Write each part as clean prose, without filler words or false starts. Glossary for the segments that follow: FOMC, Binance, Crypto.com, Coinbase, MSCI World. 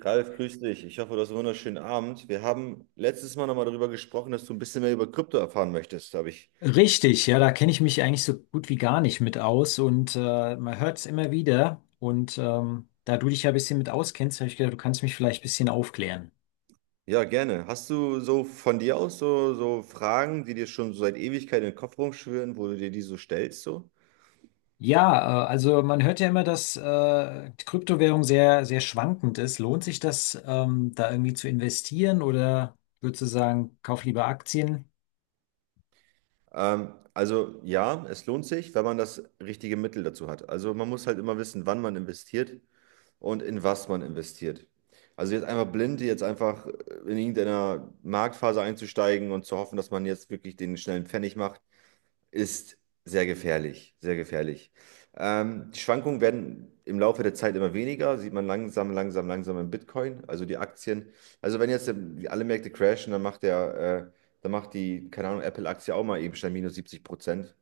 Ralf, grüß dich. Ich hoffe, du hast einen wunderschönen Abend. Wir haben letztes Mal nochmal darüber gesprochen, dass du ein bisschen mehr über Krypto erfahren möchtest, habe ich. Richtig, ja, da kenne ich mich eigentlich so gut wie gar nicht mit aus, und man hört es immer wieder. Und da du dich ja ein bisschen mit auskennst, habe ich gedacht, du kannst mich vielleicht ein bisschen aufklären. Ja, gerne. Hast du so von dir aus so, Fragen, die dir schon so seit Ewigkeit in den Kopf rumschwirren, wo du dir die so stellst, so? Ja, also man hört ja immer, dass die Kryptowährung sehr, sehr schwankend ist. Lohnt sich das, da irgendwie zu investieren, oder würdest du sagen, kauf lieber Aktien? Also ja, es lohnt sich, wenn man das richtige Mittel dazu hat. Also man muss halt immer wissen, wann man investiert und in was man investiert. Also jetzt einfach blind, jetzt einfach in irgendeiner Marktphase einzusteigen und zu hoffen, dass man jetzt wirklich den schnellen Pfennig macht, ist sehr gefährlich, sehr gefährlich. Die Schwankungen werden im Laufe der Zeit immer weniger, sieht man langsam, langsam, langsam im Bitcoin, also die Aktien. Also wenn jetzt alle Märkte crashen, äh, dann macht die, keine Ahnung, Apple-Aktie auch mal eben schnell minus 70%,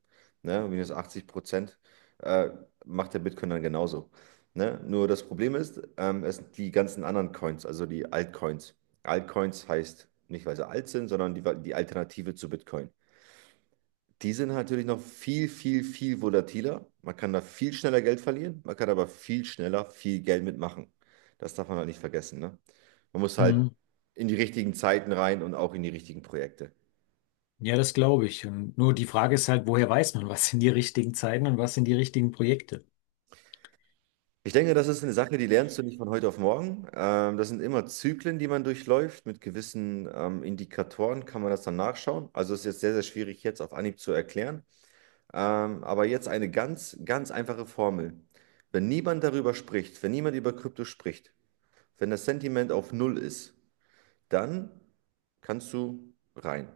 ne, minus 80%, äh, macht der Bitcoin dann genauso. Ne? Nur das Problem ist, es sind die ganzen anderen Coins, also die Altcoins. Altcoins heißt nicht, weil sie alt sind, sondern die Alternative zu Bitcoin. Die sind halt natürlich noch viel, viel, viel volatiler. Man kann da viel schneller Geld verlieren, man kann aber viel schneller viel Geld mitmachen. Das darf man halt nicht vergessen, ne? Man muss halt Hm. in die richtigen Zeiten rein und auch in die richtigen Projekte. Ja, das glaube ich. Und nur die Frage ist halt, woher weiß man, was sind die richtigen Zeiten und was sind die richtigen Projekte? Ich denke, das ist eine Sache, die lernst du nicht von heute auf morgen. Das sind immer Zyklen, die man durchläuft. Mit gewissen Indikatoren kann man das dann nachschauen. Also es ist jetzt sehr, sehr schwierig, jetzt auf Anhieb zu erklären. Aber jetzt eine ganz, ganz einfache Formel. Wenn niemand darüber spricht, wenn niemand über Krypto spricht, wenn das Sentiment auf Null ist, dann kannst du rein.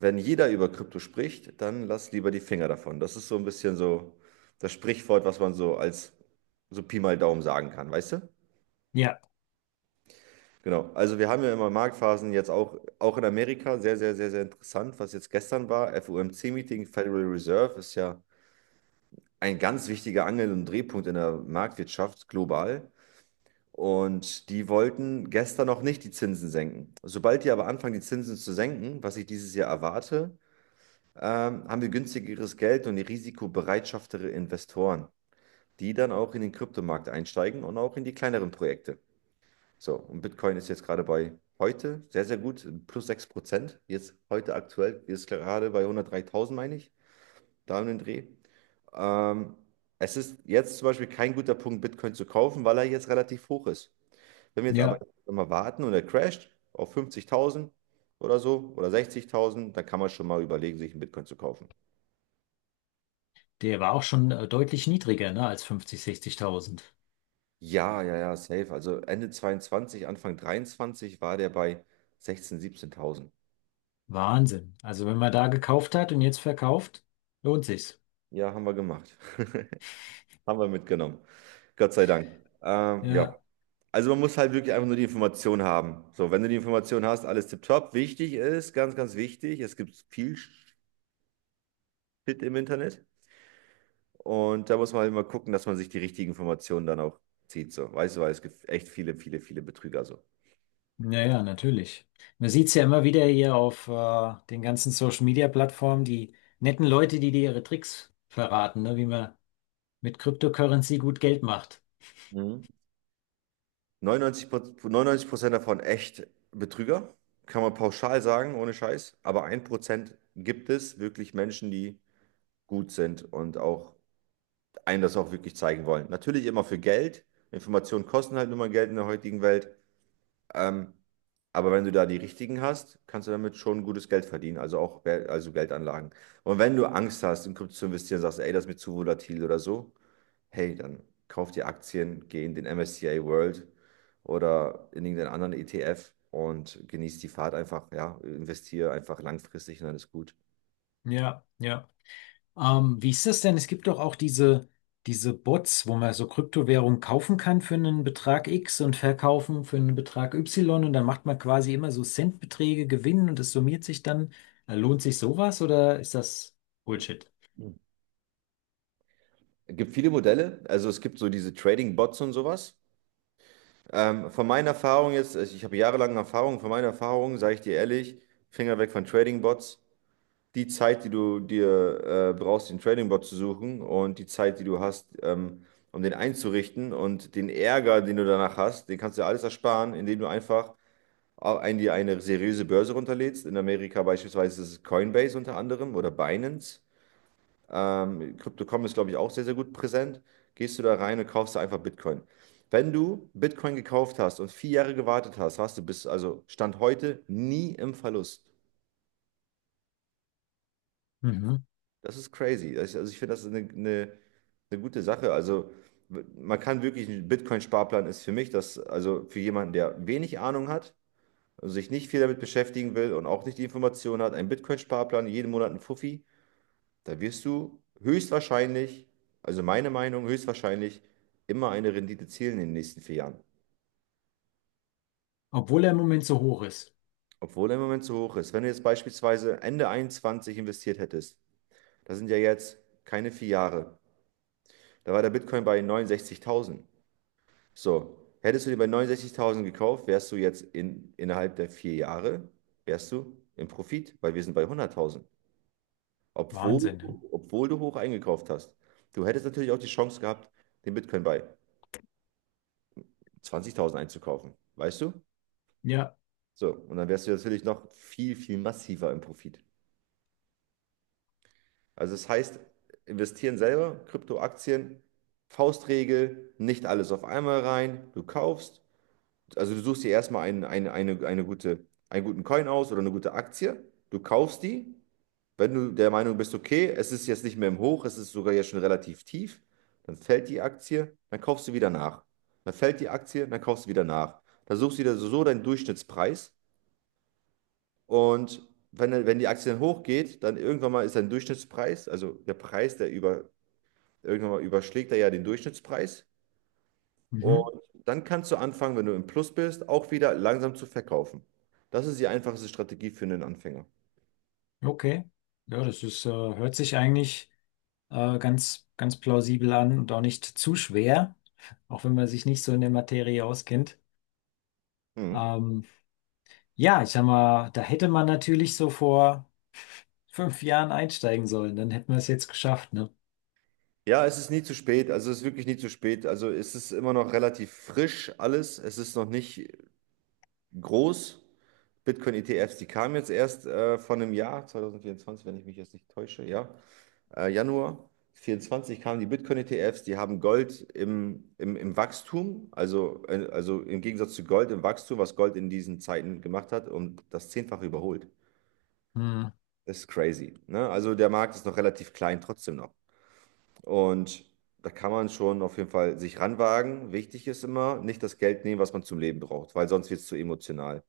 Wenn jeder über Krypto spricht, dann lass lieber die Finger davon. Das ist so ein bisschen so das Sprichwort, was man so als so Pi mal Daumen sagen kann, weißt du? Ja, Genau. Also wir haben ja immer Marktphasen jetzt auch, auch in Amerika, sehr, sehr, sehr, sehr interessant, was jetzt gestern war. FOMC-Meeting, Federal Reserve ist ja ein ganz wichtiger Angel- und Drehpunkt in der Marktwirtschaft global. Und die wollten gestern noch nicht die Zinsen senken. Sobald die aber anfangen, die Zinsen zu senken, was ich dieses Jahr erwarte, haben wir günstigeres Geld und risikobereitschaftere Investoren, die dann auch in den Kryptomarkt einsteigen und auch in die kleineren Projekte. So, und Bitcoin ist jetzt gerade bei heute sehr, sehr gut, plus 6%. Jetzt heute aktuell ist gerade bei 103.000, meine ich, da um den Dreh. Ähm, Es ist jetzt zum Beispiel kein guter Punkt, Bitcoin zu kaufen, weil er jetzt relativ hoch ist. Wenn wir jetzt aber ja. immer warten und er crasht auf 50.000 oder so oder 60.000, dann kann man schon mal überlegen, sich einen Bitcoin zu kaufen. Der war auch schon deutlich niedriger, ne, als 50, 60.000. Ja, ja, ja, safe. Also Ende 22, Anfang 23 war der bei 16.000, 17.000. Wahnsinn. Also wenn man da gekauft hat und jetzt verkauft, lohnt sich's. Ja, haben wir gemacht. Haben wir mitgenommen. Gott sei Dank. Ja, Ja, also man muss halt wirklich einfach nur die Information haben. So, wenn du die Information hast, alles tipptopp. Wichtig ist, ganz, ganz wichtig, es gibt viel Shit im Internet. Und da muss man halt immer gucken, dass man sich die richtigen Informationen dann auch zieht. So. Weißt du, weil es gibt echt viele, viele, viele Betrüger so. naja, natürlich. Man sieht's ja immer wieder hier auf den ganzen Social Media Plattformen, die netten Leute, die dir ihre Tricks verraten, ne, wie man mit Cryptocurrency gut Geld macht. Mhm. 99, 99% davon echt Betrüger, kann man pauschal sagen, ohne Scheiß. Aber 1% gibt es wirklich Menschen, die gut sind und auch einem das auch wirklich zeigen wollen. Natürlich immer für Geld. Informationen kosten halt nur mal Geld in der heutigen Welt. Ähm, aber wenn du da die richtigen hast, kannst du damit schon gutes Geld verdienen, also auch also Geldanlagen. Und wenn du Angst hast, in Krypto zu investieren, sagst, ey, das ist mir zu volatil oder so, hey, dann kauf dir Aktien, geh in den MSCI World oder in irgendeinen anderen ETF und genieß die Fahrt einfach, ja, investiere einfach langfristig und dann ist gut. Ja, ja. Wie ist das denn? Es gibt doch auch diese Bots, wo man so Kryptowährungen kaufen kann für einen Betrag X und verkaufen für einen Betrag Y, und dann macht man quasi immer so Centbeträge Gewinn, und das summiert sich dann. Lohnt sich sowas oder ist das Bullshit? Mhm. Es gibt viele Modelle, also es gibt so diese Trading-Bots und sowas. Von meiner Erfahrung jetzt, ich habe jahrelange Erfahrung, von meiner Erfahrung sage ich dir ehrlich, Finger weg von Trading-Bots. Die Zeit, die du dir brauchst, den Trading-Bot zu suchen, und die Zeit, die du hast, um den einzurichten, und den Ärger, den du danach hast, den kannst du dir alles ersparen, indem du einfach dir eine seriöse Börse runterlädst. In Amerika beispielsweise ist es Coinbase unter anderem oder Binance. Crypto.com ist, glaube ich, auch sehr, sehr gut präsent. Gehst du da rein und kaufst da einfach Bitcoin. Wenn du Bitcoin gekauft hast und 4 Jahre gewartet hast, hast du bis, also Stand heute, nie im Verlust. Mhm. Das ist crazy. Also ich finde, das ist eine gute Sache. Also man kann wirklich, ein Bitcoin-Sparplan ist für mich das, also für jemanden, der wenig Ahnung hat, also sich nicht viel damit beschäftigen will und auch nicht die Informationen hat, ein Bitcoin-Sparplan, jeden Monat ein Fuffi, da wirst du höchstwahrscheinlich, also meine Meinung, höchstwahrscheinlich immer eine Rendite zielen in den nächsten 4 Jahren. Obwohl er im Moment so hoch ist. Obwohl er im Moment so hoch ist. Wenn du jetzt beispielsweise Ende 21 investiert hättest, das sind ja jetzt keine 4 Jahre, da war der Bitcoin bei 69.000. So, hättest du den bei 69.000 gekauft, wärst du jetzt innerhalb der 4 Jahre, wärst du im Profit, weil wir sind bei 100.000, obwohl, Wahnsinn, ne? obwohl du hoch eingekauft hast. Du hättest natürlich auch die Chance gehabt, den Bitcoin bei 20.000 einzukaufen, weißt du? Ja. So, und dann wärst du natürlich noch viel, viel massiver im Profit. Also das heißt, investieren selber, Kryptoaktien, Faustregel, nicht alles auf einmal rein, du kaufst, also du suchst dir erstmal eine gute, einen guten Coin aus oder eine gute Aktie. Du kaufst die. Wenn du der Meinung bist, okay, es ist jetzt nicht mehr im Hoch, es ist sogar jetzt schon relativ tief, dann fällt die Aktie, dann kaufst du wieder nach. Dann fällt die Aktie, dann kaufst du wieder nach. Dann suchst du wieder so deinen Durchschnittspreis. Und wenn die Aktie dann hochgeht, dann irgendwann mal ist dein Durchschnittspreis, also der Preis, der über, irgendwann mal überschlägt er ja den Durchschnittspreis. Mhm. Und dann kannst du anfangen, wenn du im Plus bist, auch wieder langsam zu verkaufen. Das ist die einfachste Strategie für einen Anfänger. Okay. Ja, das ist, hört sich eigentlich ganz, ganz plausibel an und auch nicht zu schwer, auch wenn man sich nicht so in der Materie auskennt. Mhm. Ähm, Ja, ich sag mal, da hätte man natürlich so vor 5 Jahren einsteigen sollen, dann hätten wir es jetzt geschafft, ne? Ja, es ist nie zu spät. Also es ist wirklich nie zu spät. Also es ist immer noch relativ frisch alles. Es ist noch nicht groß. Bitcoin-ETFs, die kamen jetzt erst von einem Jahr, 2024, wenn ich mich jetzt nicht täusche, ja. Januar 24 kamen die Bitcoin-ETFs, die haben Gold im Wachstum, also im Gegensatz zu Gold im Wachstum, was Gold in diesen Zeiten gemacht hat, um das Zehnfache überholt. Hm. Das ist crazy. Ne? Also der Markt ist noch relativ klein, trotzdem noch. Und da kann man schon auf jeden Fall sich ranwagen. Wichtig ist immer, nicht das Geld nehmen, was man zum Leben braucht, weil sonst wird es zu emotional.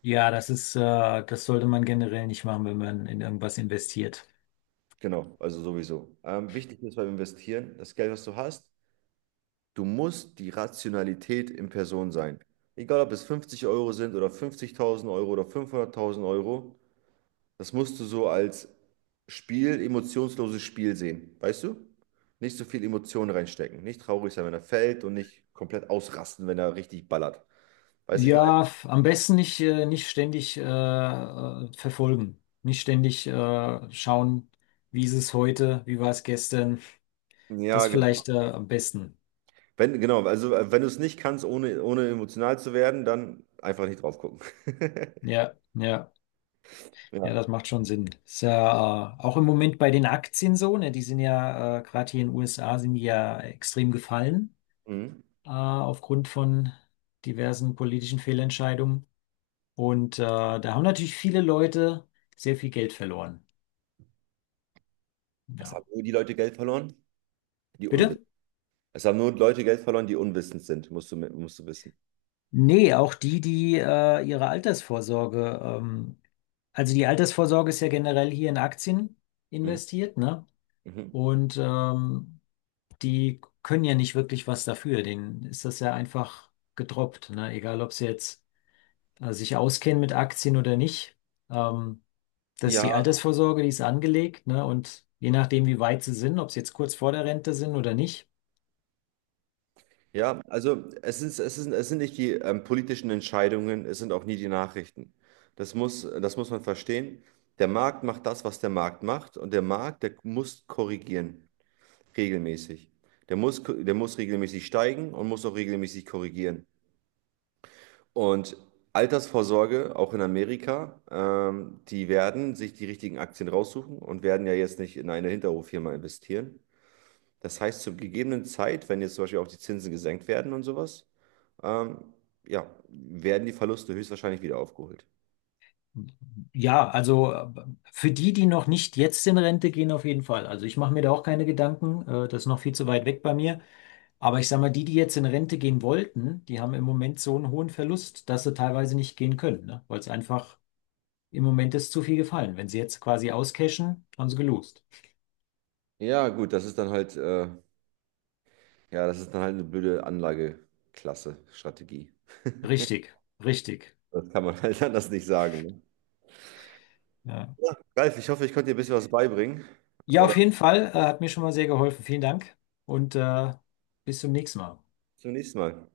Ja, das ist, das sollte man generell nicht machen, wenn man in irgendwas investiert. Genau, also sowieso. Wichtig ist beim Investieren, das Geld, was du hast. Du musst die Rationalität in Person sein. Egal, ob es 50 Euro sind oder 50.000 Euro oder 500.000 Euro, das musst du so als Spiel, emotionsloses Spiel sehen. Weißt du? Nicht so viel Emotionen reinstecken. Nicht traurig sein, wenn er fällt, und nicht komplett ausrasten, wenn er richtig ballert. Weißt du, ich Ja, f- am besten nicht, nicht ständig verfolgen, nicht ständig schauen, wie ist es heute, wie war es gestern. meine? Ja, Das genau. vielleicht am besten. Wenn, Genau, also wenn du es nicht kannst, ohne, emotional zu werden, dann einfach nicht drauf gucken. Ja, ja. Ja, Ja. das macht schon Sinn. Ist ja auch im Moment bei den Aktien so, ne? Die sind ja gerade hier in den USA sind die ja extrem gefallen Mhm. Aufgrund von diversen politischen Fehlentscheidungen. Und da haben natürlich viele Leute sehr viel Geld verloren. Es Ja. haben nur die Leute Geld verloren, die Bitte? unwissend. Es haben nur Leute Geld verloren, die unwissend sind, musst du wissen. Nee, auch die, die ihre Altersvorsorge, also die Altersvorsorge ist ja generell hier in Aktien Mhm. investiert, ne? Mhm. Und die können ja nicht wirklich was dafür. Denen ist das ja einfach gedroppt, ne? Egal, ob sie jetzt sich auskennen mit Aktien oder nicht. Ähm, das ist Ja, die Altersvorsorge, die ist angelegt, ne? Und je nachdem, wie weit sie sind, ob sie jetzt kurz vor der Rente sind oder nicht. ja, also es sind nicht die politischen Entscheidungen, es sind auch nie die Nachrichten. Das muss man verstehen. Der Markt macht das, was der Markt macht, und der Markt, der muss korrigieren, regelmäßig. Der muss regelmäßig steigen und muss auch regelmäßig korrigieren. Und Altersvorsorge, auch in Amerika, die werden sich die richtigen Aktien raussuchen und werden ja jetzt nicht in eine Hinterhoffirma investieren. Das heißt, zur gegebenen Zeit, wenn jetzt zum Beispiel auch die Zinsen gesenkt werden und sowas, ähm, ja, werden die Verluste höchstwahrscheinlich wieder aufgeholt. Ja, also für die, die noch nicht jetzt in Rente gehen, auf jeden Fall. Also ich mache mir da auch keine Gedanken, das ist noch viel zu weit weg bei mir. Aber ich sage mal, die, die jetzt in Rente gehen wollten, die haben im Moment so einen hohen Verlust, dass sie teilweise nicht gehen können, ne? Weil es einfach im Moment ist zu viel gefallen. Wenn sie jetzt quasi auscashen, haben sie gelost. Ja, gut, das ist dann halt, ja, das ist dann halt eine blöde Anlageklasse, Strategie. Richtig, richtig. Das kann man halt anders nicht sagen. Ne? Ja, Ja, Ralf, ich hoffe, ich konnte dir ein bisschen was beibringen. ja, Oder auf jeden Fall, hat mir schon mal sehr geholfen. Vielen Dank, und bis zum nächsten Mal. bis zum nächsten Mal.